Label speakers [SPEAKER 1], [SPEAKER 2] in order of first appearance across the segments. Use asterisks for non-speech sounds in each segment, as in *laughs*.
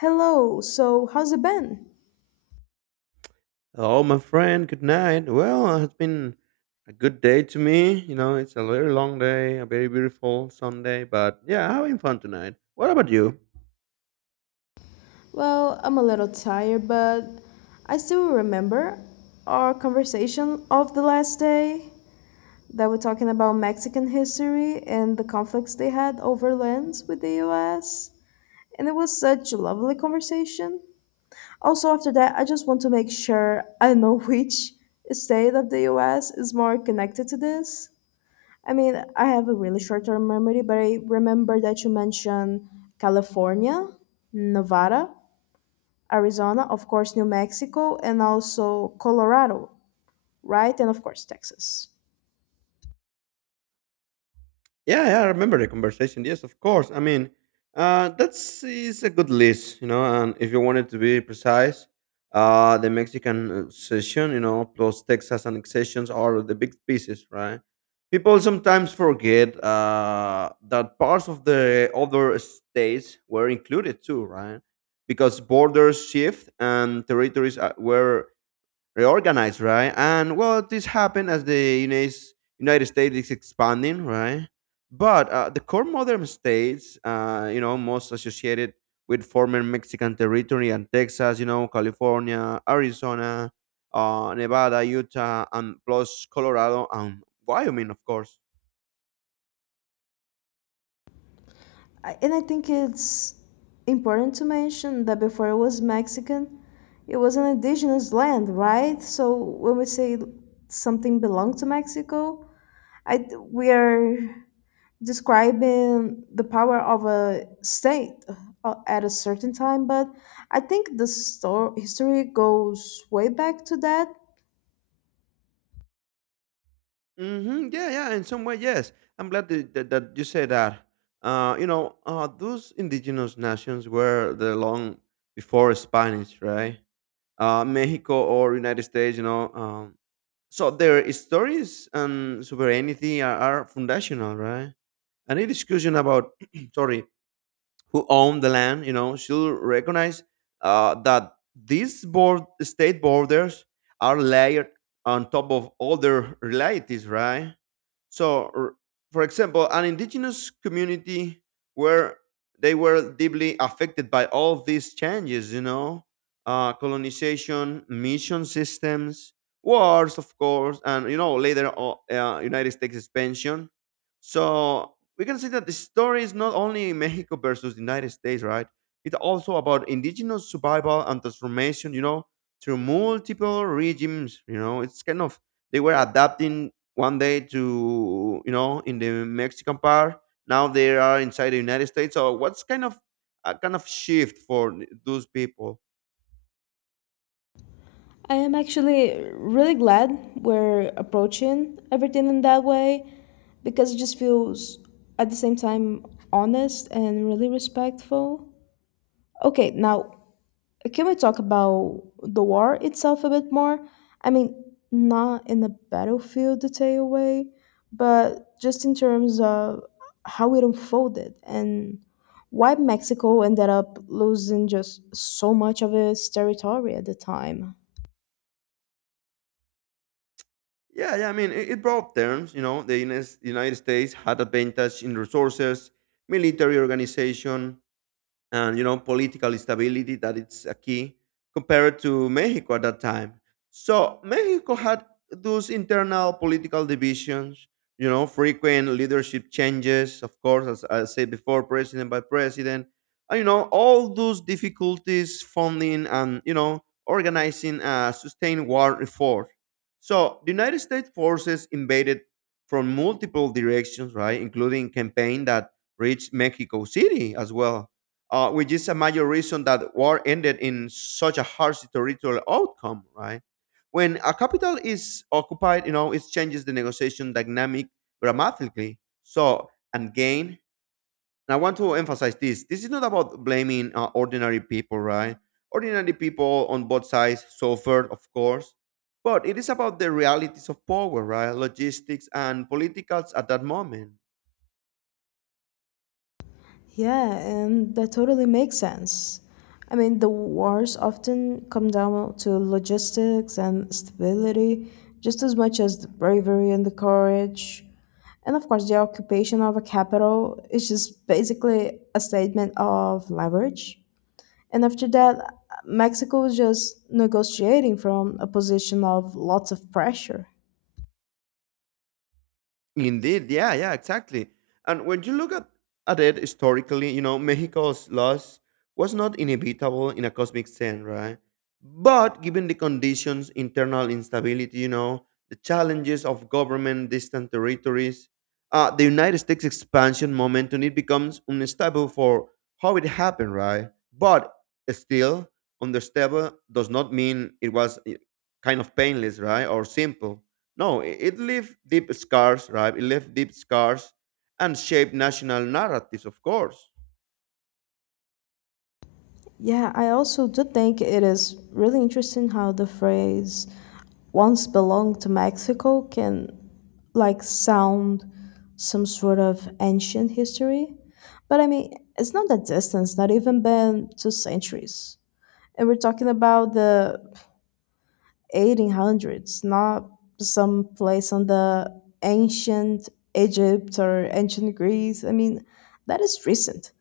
[SPEAKER 1] Hello, so how's it been?
[SPEAKER 2] Hello, my friend. Good night. Well, it's been a good day to me. You know, it's a very long day, a very beautiful Sunday, but yeah, having fun tonight. What about you?
[SPEAKER 1] Well, I'm a little tired, but I still remember our conversation of the last day that we're talking about Mexican history and the conflicts they had over lands with the US. And it was such a lovely conversation. Also, after that, I just want to make sure I know *laughs* which state of the US is more connected to this. I mean, I have a really short term memory, but I remember that you mentioned California, Nevada, Arizona, of course, New Mexico, and also Colorado, right? And of course, Texas.
[SPEAKER 2] Yeah, yeah, I remember the conversation. Yes, of course. I mean, that's is a good list, you know. And if you wanted to be precise, the Mexican session, you know, plus Texas annexations are the big pieces, right? People sometimes forget that parts of the other states were included too, right? Because borders shift and territories were reorganized, right? And well, this happened as the United States is expanding, right? But the core modern states, you know, most associated with former Mexican territory and Texas, you know, California, Arizona, Nevada, Utah, and plus Colorado and Wyoming, of course.
[SPEAKER 1] And I think it's important to mention that before it was Mexican, it was an indigenous land, right? So when we say something belonged to Mexico, I, we are describing the power of a state at a certain time, but I think the history goes way back to that.
[SPEAKER 2] Hmm. Yeah, yeah, in some way, yes. I'm glad that you say that. You know, those indigenous nations were there long before Spanish, right? Mexico or United States, you know. So their stories and sovereignty are foundational, right? Any discussion about *clears throat* sorry who own the land, you know, should recognize that these state borders are layered on top of other realities, right? So, for example, an indigenous community where they were deeply affected by all these changes, you know, colonization, mission systems, wars, of course, and you know later United States expansion. So we can see that the story is not only Mexico versus the United States, right? It's also about indigenous survival and transformation, you know, through multiple regimes, you know. It's kind of they were adapting one day to, you know, in the Mexican part. Now they are inside the United States. So what's kind of a shift for those people?
[SPEAKER 1] I am actually really glad we're approaching everything in that way because it just feels at the same time honest and really respectful. Okay, now can we talk about the war itself a bit more? I mean, not in a battlefield detail way, but just in terms of how it unfolded and why Mexico ended up losing just so much of its territory at the time.
[SPEAKER 2] Yeah, yeah. I mean, it brought terms. You know, the United States had advantage in resources, military organization, and you know political stability that it's a key compared to Mexico at that time. So Mexico had those internal political divisions, you know, frequent leadership changes, of course, as I said before, president by president, and you know, all those difficulties funding and you know organizing a sustained war effort. So the United States forces invaded from multiple directions, right, including campaign that reached Mexico City as well, which is a major reason that war ended in such a harsh territorial outcome, right? When a capital is occupied, you know, it changes the negotiation dynamic dramatically. So, and gain, and I want to emphasize this is not about blaming ordinary people, right? Ordinary people on both sides suffered, of course, but it is about the realities of power, right? Logistics and politicals at that moment.
[SPEAKER 1] Yeah, and that totally makes sense. I mean, the wars often come down to logistics and stability, just as much as the bravery and the courage. And of course, the occupation of a capital is just basically a statement of leverage. And after that, Mexico was just negotiating from a position of lots of pressure.
[SPEAKER 2] Indeed, yeah, yeah, exactly. And when you look at it historically, you know, Mexico's loss was not inevitable in a cosmic sense, right? But given the conditions, internal instability, you know, the challenges of government, distant territories, the United States expansion momentum, it becomes unstable for how it happened, right? But still, unstable does not mean it was kind of painless, right? Or simple no, it left deep scars, right? It left deep scars and shaped national narratives, of course.
[SPEAKER 1] Yeah, I also do think it is really interesting how the phrase once belonged to Mexico can like sound some sort of ancient history. But I mean, it's not that distance, not even been two centuries. And we're talking about the 1800s, not some place on the ancient Egypt or ancient Greece. I mean, that is recent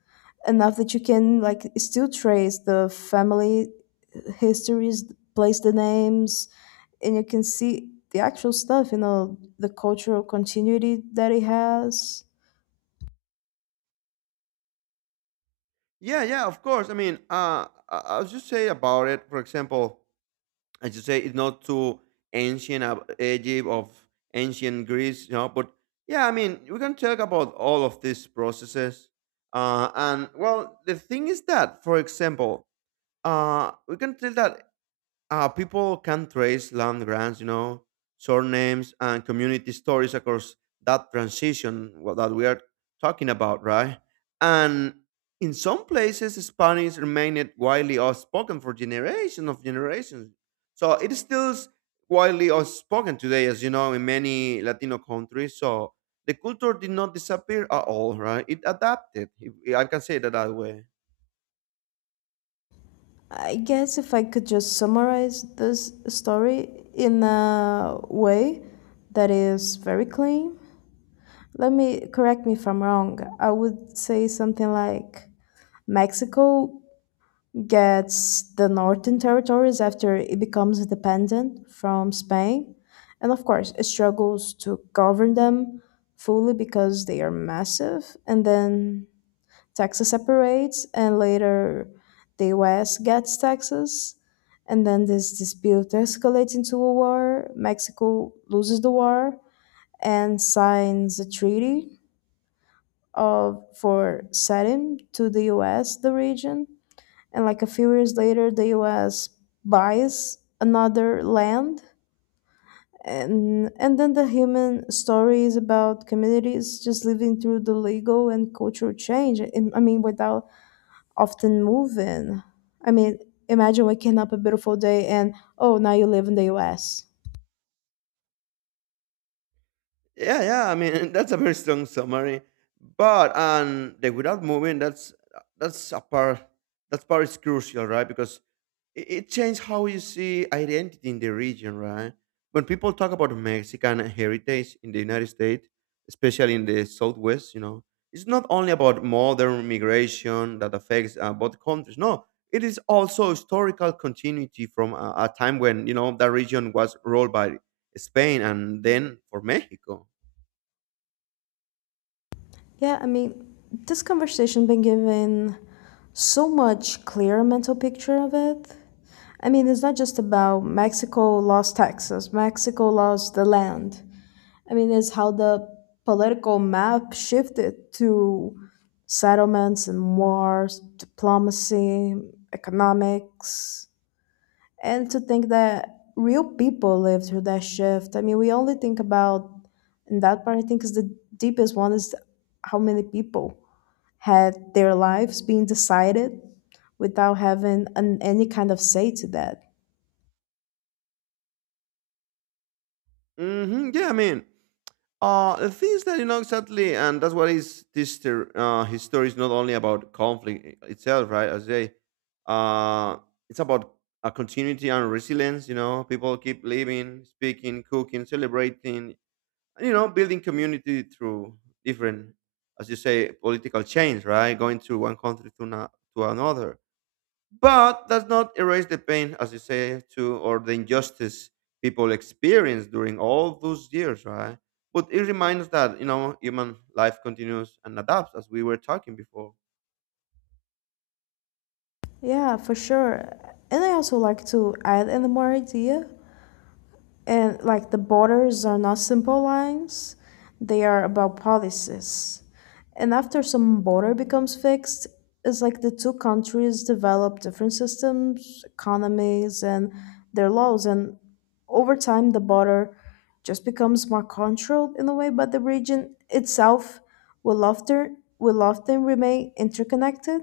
[SPEAKER 1] enough that you can like still trace the family histories, place the names, and you can see the actual stuff, you know, the cultural continuity that it has.
[SPEAKER 2] Yeah, yeah, of course. I mean, I'll just say about it. For example, as you say, it's not too ancient of Egypt of ancient Greece, you know. But yeah, I mean, we can talk about all of these processes. And well, the thing is that, for example, we can tell that people can trace land grants, you know, surnames and community stories across that transition that we are talking about, right? And in some places, Spanish remained widely outspoken for generations of generations. So it is still widely outspoken today, as you know, in many Latino countries. So the culture did not disappear at all, right? It adapted. If, I can say that that way.
[SPEAKER 1] I guess if I could just summarize this story in a way that is very clean, let me correct me if I'm wrong. I would say something like Mexico gets the northern territories after it becomes independent from Spain, and of course, it struggles to govern them fully because they are massive. And then Texas separates, and later the U.S. gets Texas, and then this dispute escalates into a war. Mexico loses the war and signs a treaty of for setting to the U.S. the region, and like a few years later the US buys another land, and then the human story is about communities just living through the legal and cultural change, and, I mean, without often moving. I mean, imagine waking up a beautiful day and oh, now you live in the US.
[SPEAKER 2] Yeah, yeah. I mean, *laughs* that's a very strong summary. But and the without moving, that's a part. That part is crucial, right? Because it changed how you see identity in the region, right? When people talk about Mexican heritage in the United States, especially in the Southwest, you know, it's not only about modern migration that affects both countries. No, it is also historical continuity from a time when you know that region was ruled by Spain and then for Mexico.
[SPEAKER 1] Yeah, I mean this conversation been giving so much clearer mental picture of it. I mean, it's not just about Mexico lost Texas, Mexico lost the land. I mean, is how the political map shifted to settlements and wars, diplomacy, economics, and to think that real people lived through that shift. I mean, we only think about, and that part I think is the deepest one, is how many people had their lives being decided without having an, any kind of say to that.
[SPEAKER 2] Hmm. Yeah, I mean, the things that you know exactly, and that's what is this his story is not only about conflict itself, right? As they, uh, it's about a continuity and resilience. You know, people keep living, speaking, cooking, celebrating, and you know, building community through different, as you say, political change, right? Going to one country to to another. But does not erase the pain, as you say, to or the injustice people experienced during all those years, right? But it reminds that you know human life continues and adapts, as we were talking before.
[SPEAKER 1] Yeah, for sure. And I also like to add another more idea, and like the borders are not simple lines, they are about policies, and after some border becomes fixed it's like the two countries develop different systems, economies, and their laws, and over time the border just becomes more controlled in a way, but the region itself will often remain interconnected.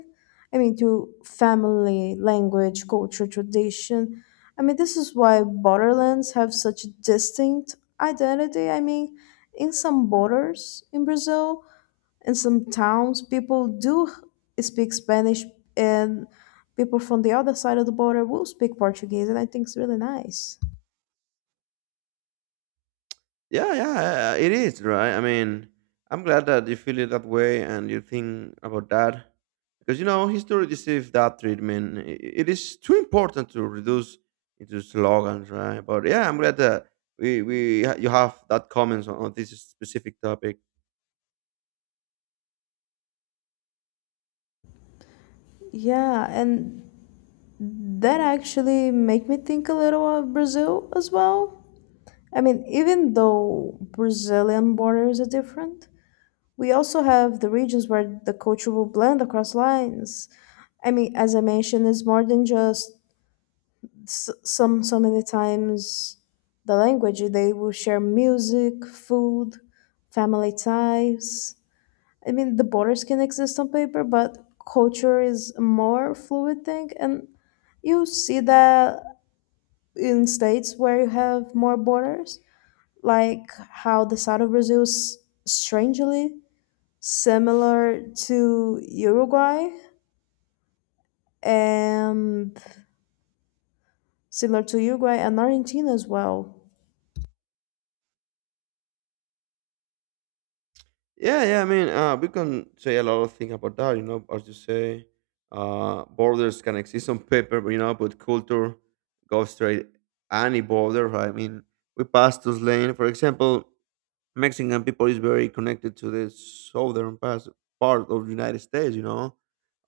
[SPEAKER 1] I mean through family, language, culture, tradition. I mean, this is why borderlands have such a distinct identity. I mean, in some borders in Brazil, in some towns, people do speak Spanish, and people from the other side of the border will speak Portuguese, and I think it's really nice.
[SPEAKER 2] Yeah, yeah, it is, right? I mean, I'm glad that you feel it that way and you think about that because you know history deceives that treatment. It is too important to reduce into slogans, right? But yeah, I'm glad that we you have that comments on this specific topic.
[SPEAKER 1] Yeah, and that actually make me think a little of Brazil as well. I mean, even though Brazilian borders are different, we also have the regions where the culture will blend across lines. I mean, as I mentioned, it's more than just s- some. So many times, the language they will share music, food, family ties. I mean, the borders can exist on paper, but culture is a more fluid thing, and you see that in states where you have more borders, like how the south of Brazil is strangely similar to Uruguay and similar to Uruguay and Argentina as well.
[SPEAKER 2] Yeah, yeah. I mean, we can say a lot of things about that. You know, as you say, borders can exist on paper, but you know, but culture goes straight any border. Right? I mean, we pass those lane, for example. Mexican people is very connected to the southern part of the United States, you know,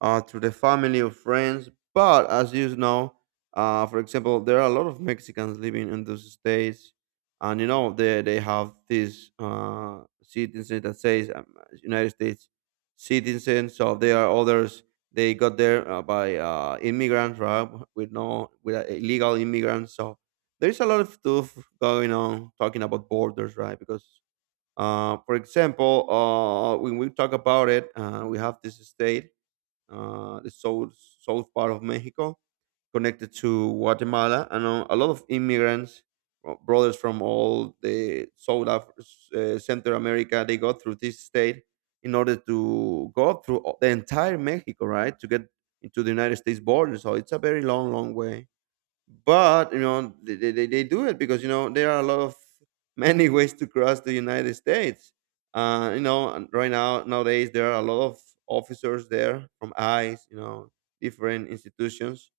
[SPEAKER 2] through the family or friends. But as you know, for example, there are a lot of Mexicans living in those states, and you know they have this citizen that says United States citizen. So there are others. They got there by immigrants, right? With no, with illegal immigrants. So there's a lot of stuff going on talking about borders, right? Because for example, when we talk about it, we have this state, the south part of Mexico, connected to Guatemala, and a lot of immigrants, brothers from all the Central America, they go through this state in order to go through the entire Mexico, right, to get into the United States border. So it's a very long, long way, but you know they do it because you know there are a lot of *laughs* many ways to cross the United States, you know. And right now, nowadays, there are a lot of officers there from ICE, you know, different institutions,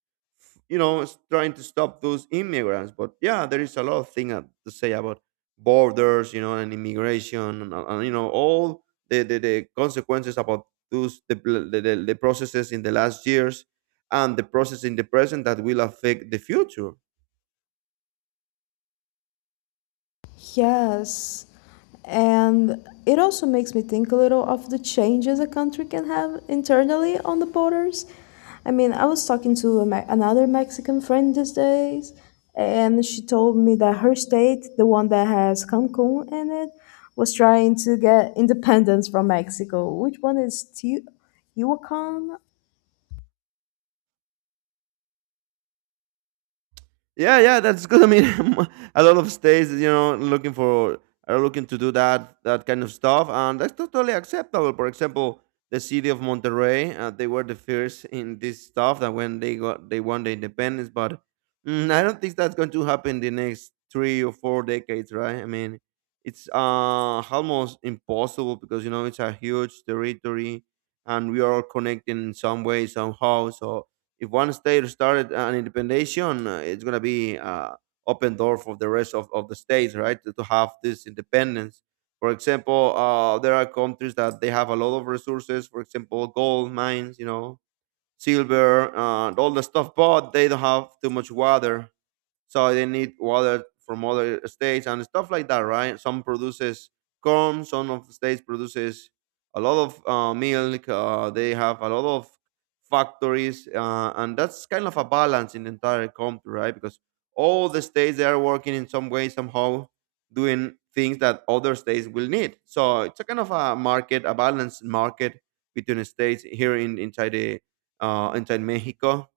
[SPEAKER 2] you know, trying to stop those immigrants. But yeah, there is a lot of thing to say about borders, you know, and immigration, and you know, all the consequences about those the processes in the last years and the process in the present that will affect the future.
[SPEAKER 1] Yes. And it also makes me think a little of the changes a country can have internally on the borders. I mean, I was talking to a another Mexican friend these days, and she told me that her state, the one that has Cancun in it, was trying to get independence from Mexico. Which one is Yucatan?
[SPEAKER 2] Yeah, yeah, that's good. I mean, *laughs* a lot of states, you know, looking for are looking to do that kind of stuff, and that's totally acceptable. For example, the city of Monterrey, they were the first in this stuff that when they got they won the independence, but I don't think that's going to happen the next three or four decades, right? I mean, it's almost impossible because you know it's a huge territory, and we are all connected in some way somehow, so if one state started an independation, it's gonna be open door for the rest of the states, right? To have this independence. For example, there are countries that they have a lot of resources. For example, gold mines, you know, silver, and all the stuff, but they don't have too much water, so they need water from other states and stuff like that, right? Some produces corn, some of the states produces a lot of milk, they have a lot of factories, and that's kind of a balance in the entire country, right? Because all the states they are working in some way somehow, doing things that other states will need, so it's a kind of a market, a balanced market between states here, in inside the inside Mexico.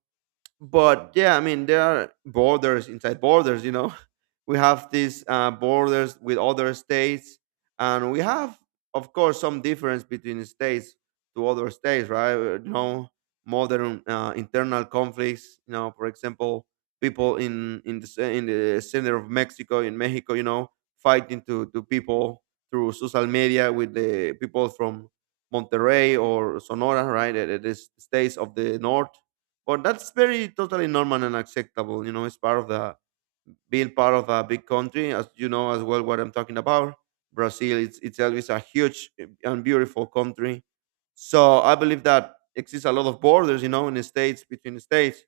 [SPEAKER 2] But yeah, I mean there are borders inside borders. You know, *laughs* we have these borders with other states, and we have, of course, some difference between states to other states, right? You know, modern internal conflicts. You know, for example, people in the center of Mexico, in Mexico, you know, fighting to people through social media with the people from Monterrey or Sonora, right? The states of the north. But that's very totally normal and acceptable, you know. It's part of the being part of a big country, as you know as well, what I'm talking about. Brazil, itself is a huge and beautiful country. So I believe that exists a lot of borders, you know, in the states, between the states.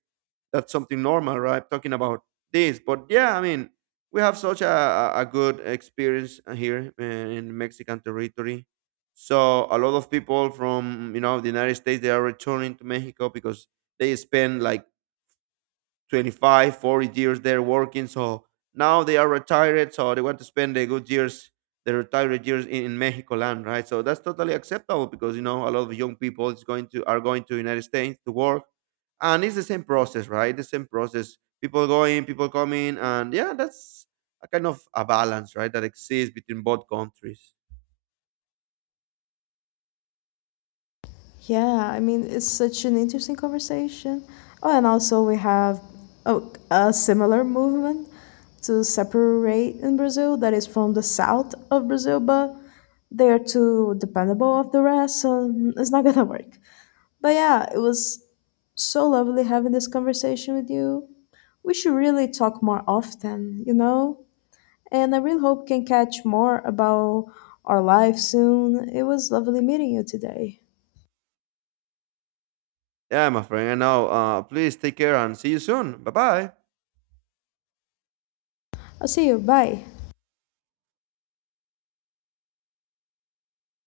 [SPEAKER 2] That's something normal, right, talking about this. But yeah, I mean, we have such a good experience here, in Mexican territory. So a lot of people from, you know, the United States, they are returning to Mexico because they spend like 25, forty 40 years there working. So now they are retired. So they want to spend their good years, their retired years in Mexico land, right? So that's totally acceptable because, you know, a lot of young people is going to are going to United States to work. And it's the same process, right? The same process. People going, people coming. And yeah, that's a kind of a balance, right? That exists between both countries.
[SPEAKER 1] Yeah, I mean, it's such an interesting conversation. Oh, and also we have oh, a similar movement to separate in Brazil that is from the south of Brazil, but they are too dependable of the rest, so it's not *laughs* gonna work. But yeah, it was so lovely having this conversation with you. We should really talk more often, you know? And I really hope we can catch more about our life soon. It was lovely meeting you today.
[SPEAKER 2] Yeah, my friend. And now, please take care and see you soon. Bye bye.
[SPEAKER 1] I'll see you. Bye.